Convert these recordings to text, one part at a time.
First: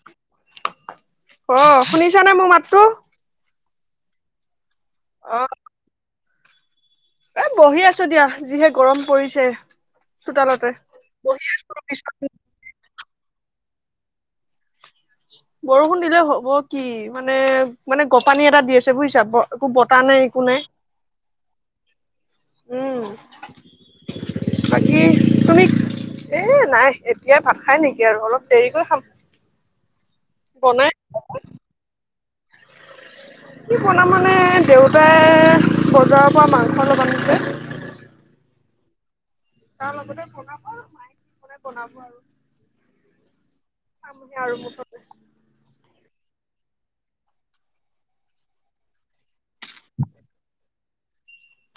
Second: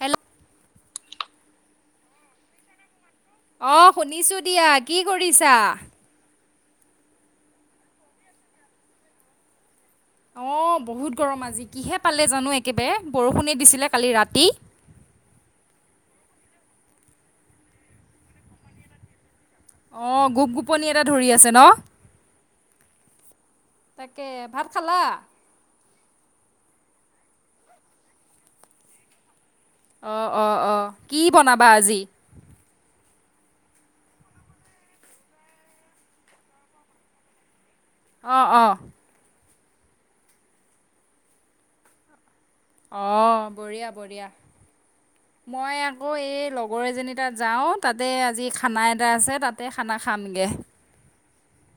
হল অ' শুনিছ নে মোৰ মাতটো? অ' শুনিছো দিয়া কি অ', কৰিছা? এ বহি আছো দিয়া। যিহে গৰম পৰিছে। অ চোতালতে। বহুত গৰম বহি আজি আছো কিহে পিছত পালে জানো একেবাৰে বৰষুণেই দিছিলে কালি ৰাতি বৰষুণ দিলে হ'ব কি মানে মানে গপানী এটা দি আছে বুজিছা একো বতা অঁ নাই। একো গোপ নাই গোপনি এটা ধৰি আছে ন উম তাকে ভাত বাকী খালা? তুমি এ নাই এতিয়া ভা খাই নেকি আৰু অলপ দেৰিকৈ খাম। অ' অ' বনাই অ' কি বনাবা আজি? কি বনাম মানে দেউতাই বজাৰৰ পৰা মাংসটোবনে আহ অ' তাৰ লগতে বনাব আৰু মায়াই বনাব আৰু অ' বঢ়িয়া বঢ়িয়া। খামহে আৰু মুঠতে। মই আকৌ এই লগৰ এজনী তাত যাওঁ। তাতে আজি খানা এটা আছে তাতে খানা খামগৈ।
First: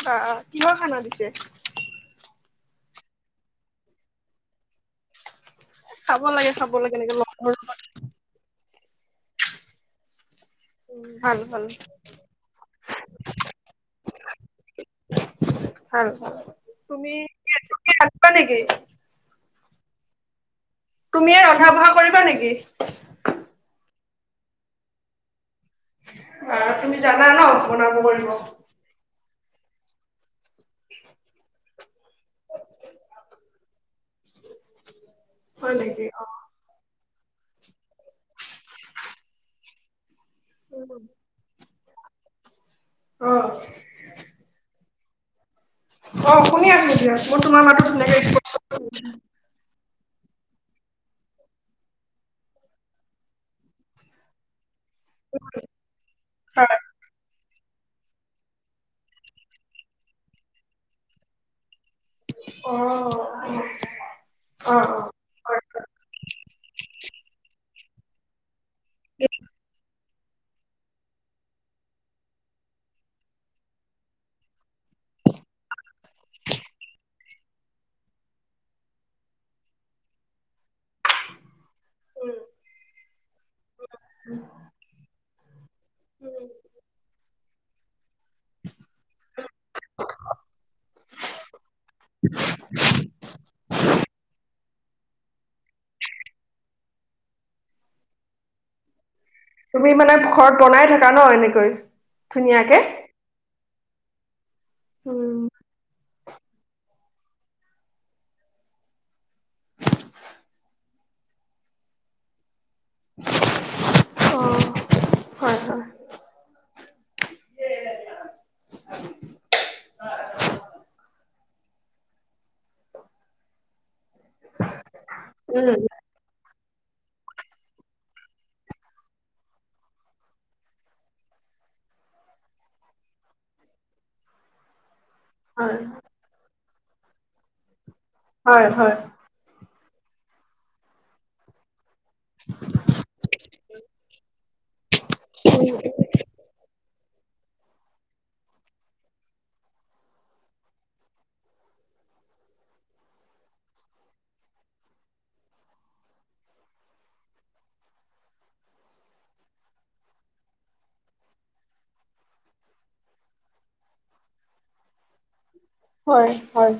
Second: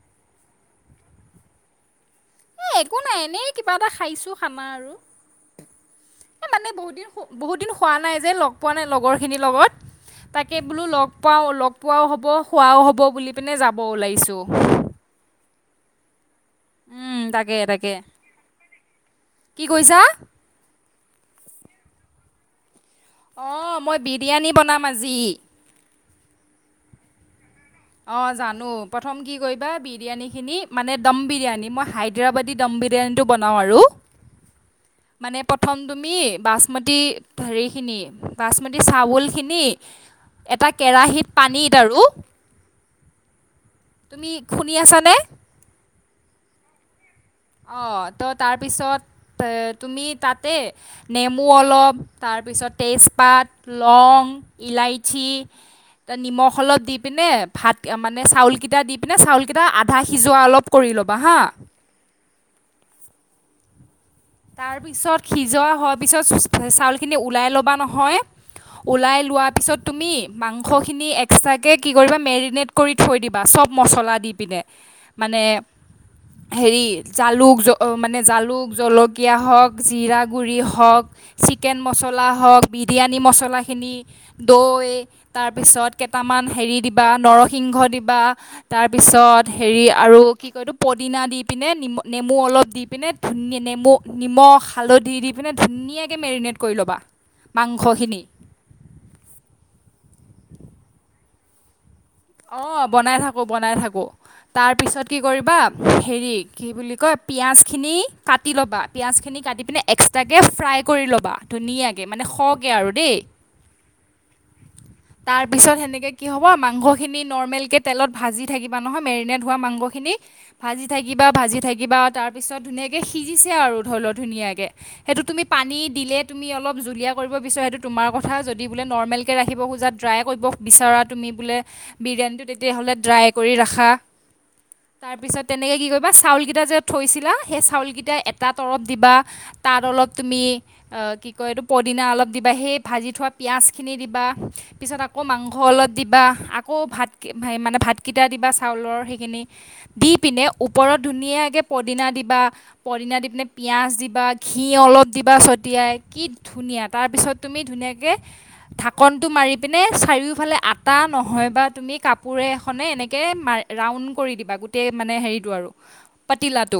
বা কিহ খানা দিছে। এ একো নাই। এনেই কিবা এটা খাইছো খানা আৰু খাব এ লাগে মানে খাব বহুত লাগে দিন এনেকে লগ বহুত ধৰিব দিন হোৱা নাই যে ল পোৱা নাই লগৰ খিনিৰ লগত তাকে বোলো উম, লগ ভাল পোৱাও ভাল লগ পোৱাও হ'ব খোৱাও হ'ব বুলি পিনে যাব ওলাইছোঁ। হ তুমি উম, তাকে তাকে বা [inaudible] নেকি কি কৈছা? তুমিয়ে ৰন্ধা-বঢ়া কৰিবা নেকি? অ' মই বিৰিয়ানী বনাম আজি। অ' তুমি জানা ন বনাব কৰিব। অ' জানো প্ৰথম কি কৰিবা বিৰিয়ানী। খিনি মানে দম বিৰিয়ানী মই হাইদৰাবাদী দম বিৰিয়ানীটো বনাও আৰু মানে হয় প্ৰথম নেকি তুমি অ' বাচমতি হৰি খিনি বাচমতি চাউল খিনি। এটা কেৰাহত পানীত আৰু অ' তুমি শুনি আছা। ম অ' শুনি আছো এতিয়া। অ' ত' তাৰপিছত এ তুমি তাতে নেমু, অলপ তাৰপিছত তেজপাত, লং, ইলাহী। ঠি তাত নিমখ হয় অলপ দি পিনে ভাত মানে চাউলকেইটা দি পিনে চাউলকেইটা আধা সিজোৱা অলপ কৰি ল'বা হা অ' অ' তাৰ অ' পিছত হয় সিজোৱা হয় হোৱাৰ পিছত চাউলখিনি ওলাই ল'বা নহয় ওলাই লোৱা পিছত তুমি। মাংসখিনি এক্সট্ৰাকে কি কৰিবা মেৰিনেট কৰি থৈ দিবা চব মছলা দি পিনে মানে হেৰি জালুক, জলকীয়া, জালুক জলকীয়া হওক, জীৰা গুৰি হওক, চিকেন মছলা উম হওক বিৰিয়ানী মছলাখিনি দৈ তাৰপিছত কেইটামান উম হেৰি দিবা নৰসিংহ দিবা তাৰপিছত হেৰি আৰু কি কয় এইটো পদিনা দি পিনে নেমু অলপ দি পিনে ধুন নেমু নিমখ হালধি দি পিনে ধুনীয়াকৈ মেৰিনেট কৰি ল'বা মাংসখিনি। তুমি মানে ঘৰত বনাই থাকা ন এনেকৈ অ ধুনীয়াকে বনাই থাকো বনাই থাকো। তাৰপিছত কি উম কৰিবা হেৰি কি বুলি কয় পিঁয়াজখিনি কাটি ল'বা পিঁয়াজখিনি কাটি পিনে এক্সট্ৰাকৈ ফ্ৰাই কৰি ল'বা ধুনীয়াকৈ মানে শক আৰু দেই অ' হয় তাৰপিছত হয় হেনেকে কি হব মাংস খিনি নৰ্মেল কে তেলত ভাজি থাকিবা নহয় মেৰিনেট হোৱা মাংস খিনি ভাজি থাকি কিবা ভাজি থাকিবা তাৰ পিছত ধুনীয়াকে সিজিছে আৰু ধৰি লও ধুনীয়াকে সেইটো তুমি পানী উম দিলে তুমি অলপ জুলীয়া কৰিব বিচাৰা সেইটো তোমাৰ কথা যদি বোলে নৰ্মেলকৈ ৰাখিব খোজা ড্ৰাই কৰিব বিচাৰা তুমি বোলে বিৰিয়ানীটো তেতিয়াহ'লে ড্ৰাই কৰি ৰাখা তাৰপিছত হয় তেনেকৈ কি কৰিবা চাউলকেইটা যে থৈছিলা সেই চাউলকেইটা এটা হয় তৰপ হয় দিবা। তাত অলপ তুমি কি কয় এইটো। দিনা অলপ দিবা সেই ভাজি থোৱা পিঁয়াজখিনি দিবা পিছত আকৌ মাংস অলপ দিবা আকৌ ভাত মানে ভাতকেইটা দিবা চাউলৰ সেইখিনি দি পিনে ওপৰত ধুনীয়া কে পদিনা দিবা পদিনা দি পিনে পিয়াজ দিবা ঘি অলপ দিবা চটিয়াই কি ধু ধুনীয়া তাৰ পিছত তুমি ধুনীয়াকে ধাকনটো মাৰি পিনে চাৰিওফালে আতা নহয়। বা তুমি কাপোৰ এখনে এনেকৈ মা ৰাউণ্ড কৰি দিবা গোটেই মানে হেৰিটো আৰু। হয় হয় পাতিলাটো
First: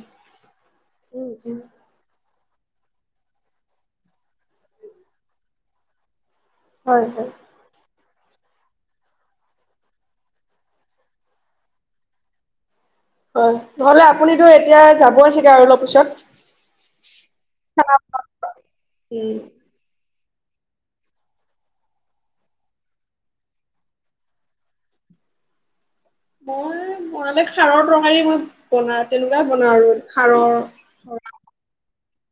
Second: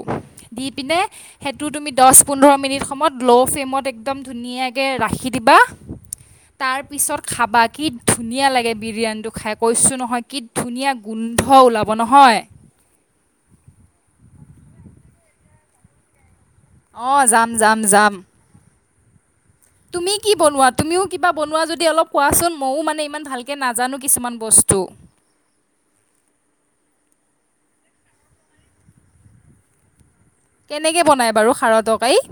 দি পিনে উম উম সেইটো তুমি দশ পোন্ধৰ মিনিট সময়ত ল' ফ্লেমত একদম ধুনীয়াকৈ ৰাখি দিবা। হয় তাৰপিছত হয় খাবা কি ধুনীয়া লাগে বিৰিয়ানীটো খাই। কৈছোঁ নহয় কি ধুনীয়া গোন্ধ ওলাব নহয়। হয় নহ'লে আপুনিতো এতিয়া যাবই চাগে আৰু অলপ পিছত অ যাম, যাম, যাম। উম তুমি কি বনোৱা তুমিও কিবা বনোৱা যদি অলপ কোৱাচোন ময়ো মানে ইমান ভালকৈ নাজানো কিছুমান বস্তু। মই বনালে খাৰৰ তৰকাৰি মই বনা তেনেকুৱাই বনাওঁ আৰু খাৰৰ কেনেকে বনায় বাৰু খাৰৰ তৰকাৰী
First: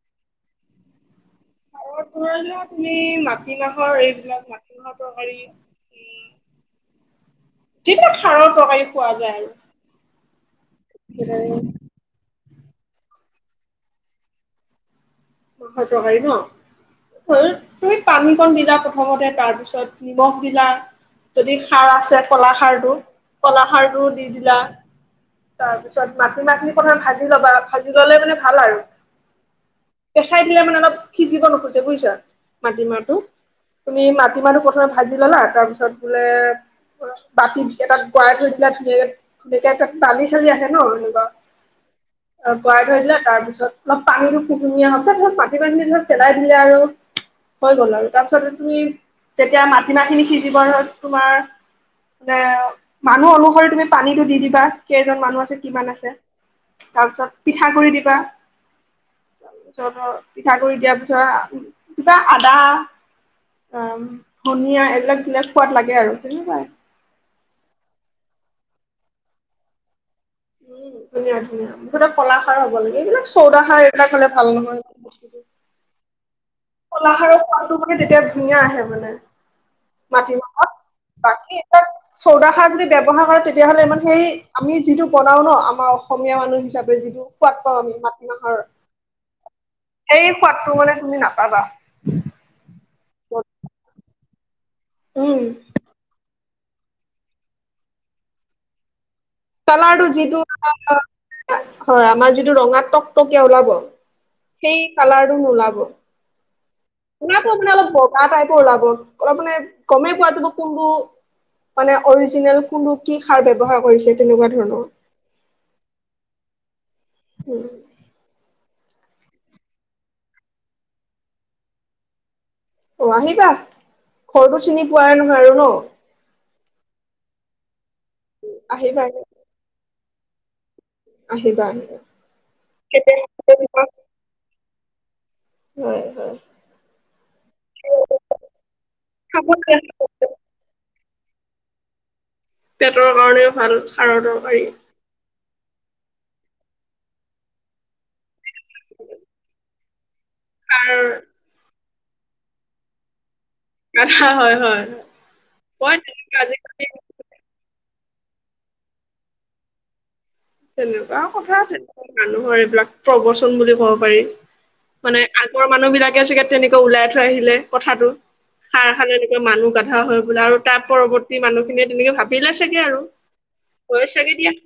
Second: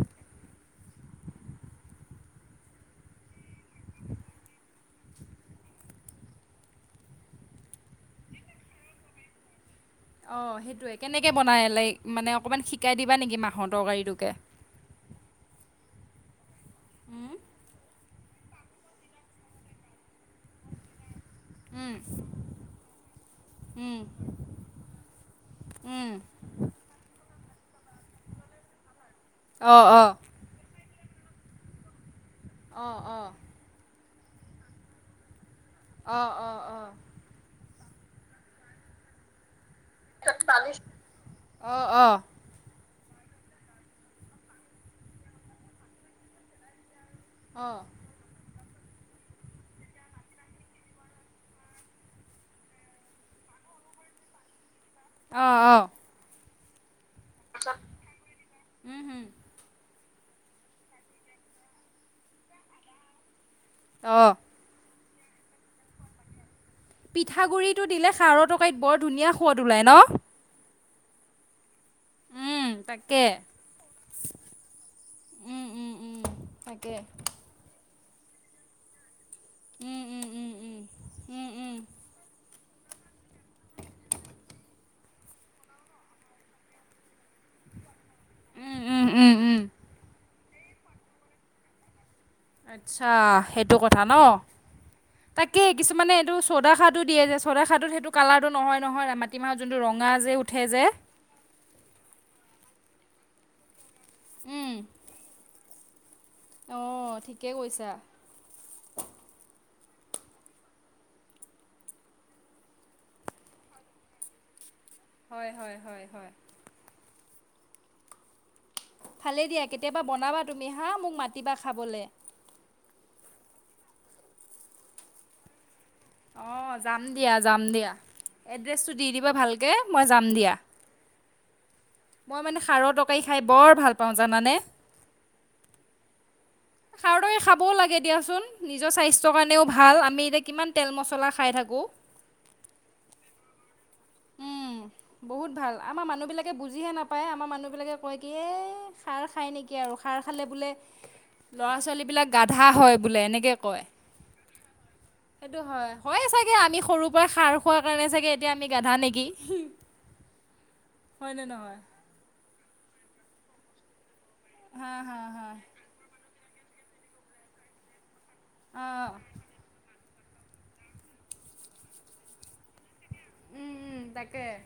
খাৰৰ তুমি মাটিমাহৰ এইবিলাক মাটিমাহৰ তৰকাৰী যিবিলাক খাৰৰ তৰকাৰি খোৱা যায় আৰু অ সেইটোৱে কেনেকে বনাই লাই মানে অকণমান শিকাই দিবা নেকি মাহঁৰ তৰকাৰীটোকে মাহৰ তৰকাৰী ন ফাৰ্ষ্ট তুমি পানীকণ দিলা প্ৰথমতে তাৰ পিছত নিমখ দিলা যদি খাৰ উম আছে কলাখাৰটো উম কলাখাৰটো দি দিলা তাৰপিছত উম মাটিমাহখিনি প্ৰথমে ভাজি ল'বা ভাজি ললে মানে ভাল আৰু অঁ অঁ কেঁচাই দিলে মানে অলপ সিজিব নোখোজে বুইছা মাটি অঁ মাহটো অঁ তুমি মাটিমাহটো প্ৰথমে ভাজি ল'লা তাৰপিছত বোলে অঁ অঁ বাতি তাত শুকুৱাই থৈ দিলা ধুনীয়াকে এয়া তাত বালি চালি আহে ন অঁ অঁ অঁ এনেকুৱা ব দিলে তাৰপিছত অলপ পানীটো কুহুমিয়া হৈছে তাৰছত মাটিমাহ খিনী পেলাই দিলা আৰু হৈ অঁ গ'ল আৰু তাৰপিছতে তুমি তেতিয়া মাটিমাহ খিনি সিজিব তোমাৰ মানে মানুহ অনুসৰি তুমি পানীটো দি দিবা। কেইজন মানুহ আছে অঁ অঁ কিমান আছে। তাৰ পিছত পিঠাগুৰি দিবা। উম হুম পিঠা কৰি দিয়াৰ পিছত কিবা আদা অ' অঁ ধুনীয়া এইবিলাক বিলাক খোৱাত লাগে আৰু পিঠাগুড়ৰিটো দিলে। খাৰৰ তৰকাৰিত বৰ ধুনীয়া সোৱাদ ওলায় ন। উম ধুনীয়া ধুনীয়া। কলা খাৰ উম হ'ব লাগে। এইবিলাক তাকে চৌদাখা এইবিলাক হলে ভাল নহয় বস্তু উম উম উম তাকে কলা খাৰত সোৱাদটো মানে তেতিয়া ধুনীয়া আহে মানে উম উম উম মাটিমাহত উম উম বাকী উম এ চৌদাখাৰ যদি ব্যৱহাৰ কৰে তেতিয়া হ'লে ইমান সেই আমি যিটো বনাও ন আমাৰ অসমীয়া মানুহ হিচাপে যিটো সোৱাদ পাওঁ। আমি মাত কিহৰ উম উম উম উম সোৱাদটো মানে তুমি নাপাবা। আচ্ছা সেইটো কথা ন উম তাকেই কিছুমানে এইটো চৌদা খাৰটো দিয়ে যে চ'দা খাৰটোত সেইটো কালাৰটো নহয় নহয় ৰামান কালাৰটো যিটো হয়। আমাৰ যিটো ৰঙাতক। কে ওলাব উম সেই কালাৰটো নোলাব। অঁ উলাব ঠিকে বোলে অলপ কৈছা বগা টাইপৰ ওলাব। অলপ মানে গমেই পোৱা যাব কোনটো। মানে অৰিজিনেল কোনটো কি সাৰ ব্যৱহাৰ কৰিছে তেনেকুৱা ধৰণৰ। হয় হয় হয় উম ভালে দিয়া কেতিয়াবা বনাবা তুমি হা মোক মাতিবা খাবলে। অ' আহিবা ঘৰটো চিনি পোৱাই নহয় আৰু ন। অ' যাম দিয়া যাম দিয়া এড্ৰেছটো আহিবা দি দিব। ভালকৈ মই যাম দিয়া। আহিবা আহি মই মানে সাৰৰ তৰকাৰী খাই বৰ ভাল পাওঁ জানানে। হয় হয়। খাৰটোকে খাবও লাগে দিয়াচোন। নিজৰ স্বাস্থ্যৰ খাব কাৰণেও লাগে ভাল আমি এতিয়া কিমান তেল, মছ- চলা খাই থাকোঁ। পেটৰ কাৰণেও ভাল খাৰৰ তৰকাৰী উম বহুত ভাল আমাৰ মানুহবিলাকে বুজিহে নাপায় আমাৰ মানুহবিলাকে কয় কি এই সাৰ খায় নেকি আৰু। সাৰ খালে বোলে সাৰ ল'ৰা ছোৱালীবিলাক গাধা হয় বোলে এনেকে হয় হয় হয় সেইটো হয় হয় তেনেকুৱা চাগে আমি আজিকালি সৰুৰ পৰা খাৰ খোৱা এনে চাগে এতিয়া আমি গাধা নেকি? তেনেকুৱা হয়নে কথা নহয় মানুহৰ এইবিলাক প্ৰবচন বুলি ক'ব পাৰি। হা হা মানে হা আগৰ মানুহ বিলাকে চাগে তেনেকৈ ওলাই থৈ আহিলে কথাটো। সাৰ অঁ খালে এনেকুৱা মানুহ গাধা হৈ বোলে আৰু তাৰ পৰৱৰ্তী মানুহখিনিয়ে তেনেকে ভাবিলে চাগে আৰু। উম উম হয় চাগে তাকে দিয়া।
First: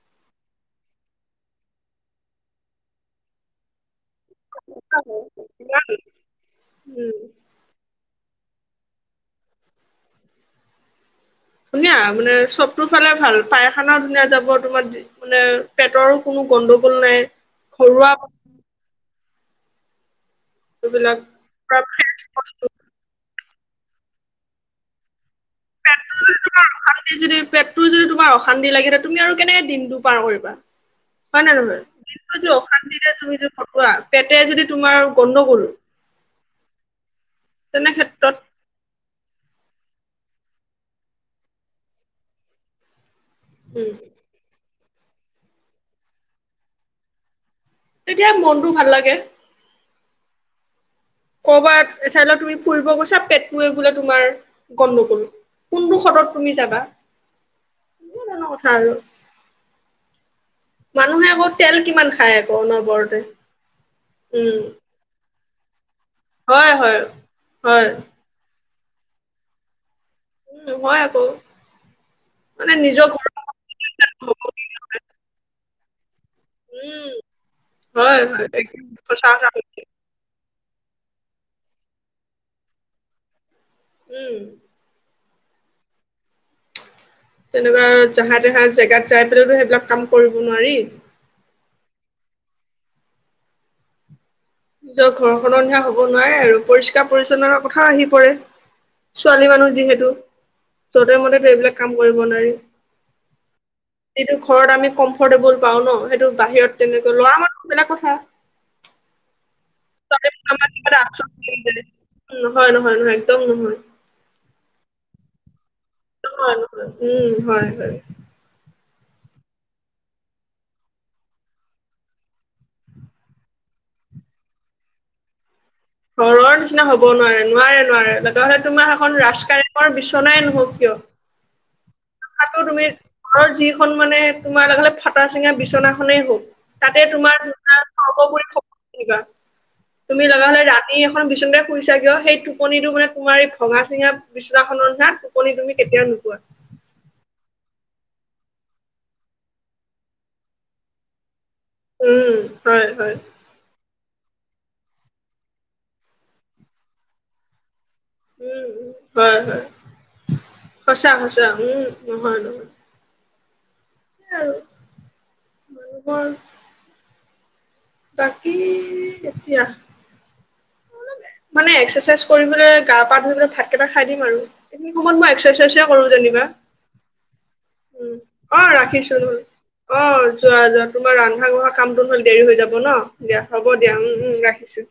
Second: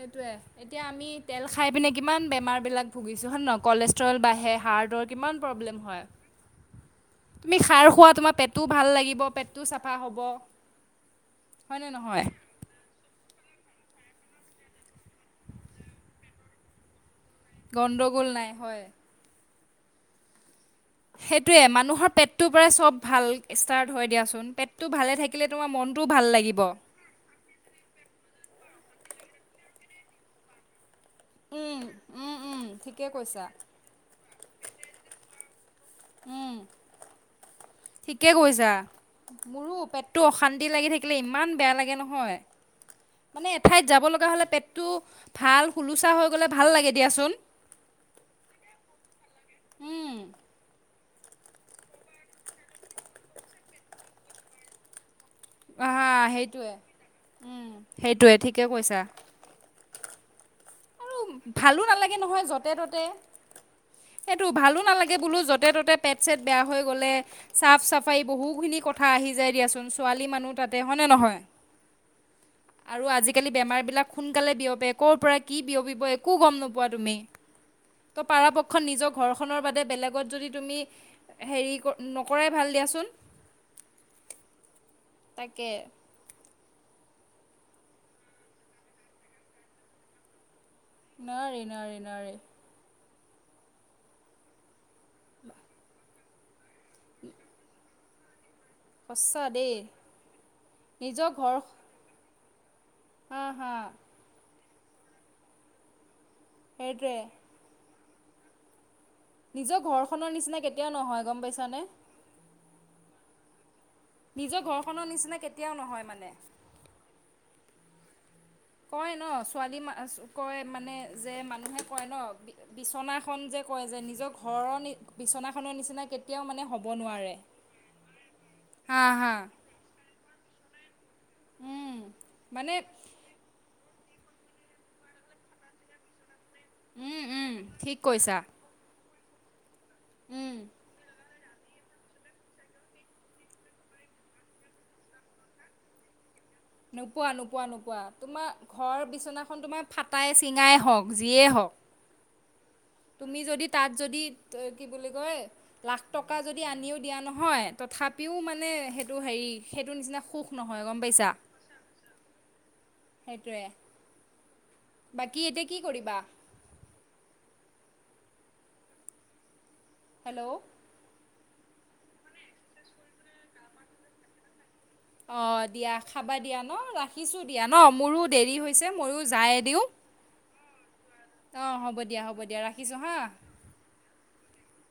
সেইটোয়ে এতিয়া আমি তেল খাই পিনে কিমান বেমাৰ বিলাক ভুগিছো হয় ন কলেজ ৰ্তল বাঢ়ে হাৰ্দৰ কিমান প্ৰব্লেম হয়। উম তুমি খাৰ খোৱা তোমাৰ পেট- টো ভাল লাগিব পেটটো চাফা হ'ব। হয়নে ধুনীয়া নহয় মানে সবটো ফালে ভাল পায়খানা ধুনীয়া যাব। তোমাৰ মানে পেটৰো কোনো গণ্ডগোল নাই। ঘৰুৱা গন্দগোল নাই হয়। এইবিলাক সেইটোৱে পুৰা মানুহৰ ফ্ৰেছ পেটটোৰ বস্তু। পৰা চব ভাল ষ্টাৰ্ট হয় দিয়া চোন। পেটটো ভালে থাক- পেটটো যদি তোমাৰ অশান্তি যদি পেটটো যদি তোমাৰ অশান্তি লাগি তুমি আৰু কেনে দিনটো পাৰ কৰিবা হয় নে উম, নহয় উম, দিনটো যদি উম, ঠিকে অশান্তিৰে তুমি কৈছা য কটুৱা পেটে যদি তোমাৰ গন্দগোল। উম ঠিকে ক্ষেত্ৰত কৈছা। মোৰো পেটটো অশান্তি লাগি থাকিলে ইমান বেয়া লাগে নহয়। মানে এঠাইত উম, যাব লগা হ'লে পেটটো ভাল হুলোচা হৈ গ'লে ভাল লাগে দিয়াচোন। তেতিয়া মনটো ভাল লাগে। উম, কবাত এঠাই তুমি ফুৰিব গৈছা। পেটৱে বোলে তোমাৰ গণ্ডগোল। আহ কোনটো হা সদত তুমি সেইটোৱে যাবা উম তেনেকুৱা সেইটোৱে ধৰণৰ ঠিকে কথা আৰু কৈছা। মানুহে আকৌ আৰু তেল ভালো কিমান নালাগে খায় নহয় আকৌ য'তে ত'তে অনবৰতে সেইটো উম ভালো নালাগে বোলো য'ত ত'তে ত'তে পেট চেট বেয়া হয় হৈ হয় গ'লে চাফ হয় চাফাই বহুখিনি কথা আহি যায় দিয়াচোন ছোৱালী মানুহ উম তাতে হয় হয়নে আকৌ নহয়? মানে আৰু নিজৰ আজিকালি বেমাৰ বিলাক ঘৰৰ সোনকালে বিয়পে ক'ৰ পৰা কি বিয়পিব একো একো গম নোপোৱা উম তুমি হয় ত' হয় পাৰা পক্ষত একদম নিজৰ সঁচা কথা ঘৰখনৰ কৈছে বাদে বেলেগত যদি তুমি হেৰি নকৰাই ভাল দিয়াচোন। উম তাকে তেনেকুৱা জাহা তহা জেগাত যাই পেলতো সেইবিলাক কাম কৰিব নোৱাৰি। নোৱাৰি নোৱাৰি নোৱাৰি। নিজৰ ঘৰখনৰ নিচিনা হ'ব নোৱাৰে আৰু পৰিষ্কাৰ পৰিচ্ছন্নতাৰ কথাও আহি পৰে। সঁচা ছোৱালী দেই মানুহ যিহেতু যধে মধেটো এইবিলাক কাম কৰিব নোৱাৰি। আহ হা যিটো ঘৰত আমি কমফৰ্টেবল পাও ন? সেইটো বাহিৰত সেইটোৱে তেনেকৈ ল'ৰা মানুহ বেলেগ কথা। নিজৰ ঘৰখনৰ নিচিনা কেতিয়াও নহয় গম পাইছানে? হয় নহয় নহয় একদম নহয়। নিজৰ ঘৰখনৰ নিচিনা কেতিয়াও নহয় মানে। উম হয় হয়। কয় ন ছোৱালী ম কয় মানে যে মানুহে কয় ন বিচনাখন যে কয় যে নিজৰ ঘৰৰ বিচনা ঘৰৰ নিচিনা হ'ব নোৱাৰে নোৱাৰে নোৱাৰে লগা হলে তোমাৰ হা সেখন হা। ৰাজকাৰেঙৰ বিচনাই নহওক কিয়, উম তাকো মানে তুমি ঘৰত যিখন মানে তোমাৰ লাগে ফটা চিঙা বিচনাখনেই হওক তাতে উম তোমাৰ উম ঠিক কৈছা [unintelligible] তুমি লগা উম হ'লে ৰা তুমি এখন বিচনা শুইছা কিয় সেই টোপনিটো মানে তোমাৰ এই ভঙা চিঙা বিচনাখনৰ নিচিনা টোপনি তুমি কেতিয়াও কেতিয়াও নোপোৱা নোপোৱা নোপোৱা নোপোৱা তোমাৰ ঘৰ বিচনাখন তোমাৰ ফাটাই চিঙাই হওঁক যিয়ে হওঁক উম হয় হয় তুমি যদি তাত যদি কি বুলি কয় লাখ টকা যদি আনিও দিয়া নহয় তথাপিও উম মানে উম, সেইটো হয় হেৰি হয় সেইটোৰ নিচিনা সুখ নহয় গম সঁচা পাইছা? সঁচা উম নহয় নহয় সেইটোৱে। সেই আৰু বাকী এতিয়া কি কৰিবা? মানুহৰ বাকী এতিয়া হেল্ল' মানে এক্সাৰচাইজ কৰি পিনে গা পা ধুই পিনে ভাতকেইটা খাই দিম আৰু। এইখিনি সময়ত মই অ এক্সাৰচাইজে দিয়া কৰো খাবা যেনিবা দিয়া ন ৰাখিছো দিয়া ন মোৰো দেৰি উম অ হৈছে ৰাখিছো ময়ো যায়দি নহ'লে অ যোৱা যোৱা তোমাৰ ৰন্ধা বঢ়া হ'ব কামটো দিয়া হ'ল হ'ব দেৰি হৈ দিয়া যাব। ন ৰাখিছোঁ হা দিয়া হ'ব দিয়া উম উম ৰাখিছো।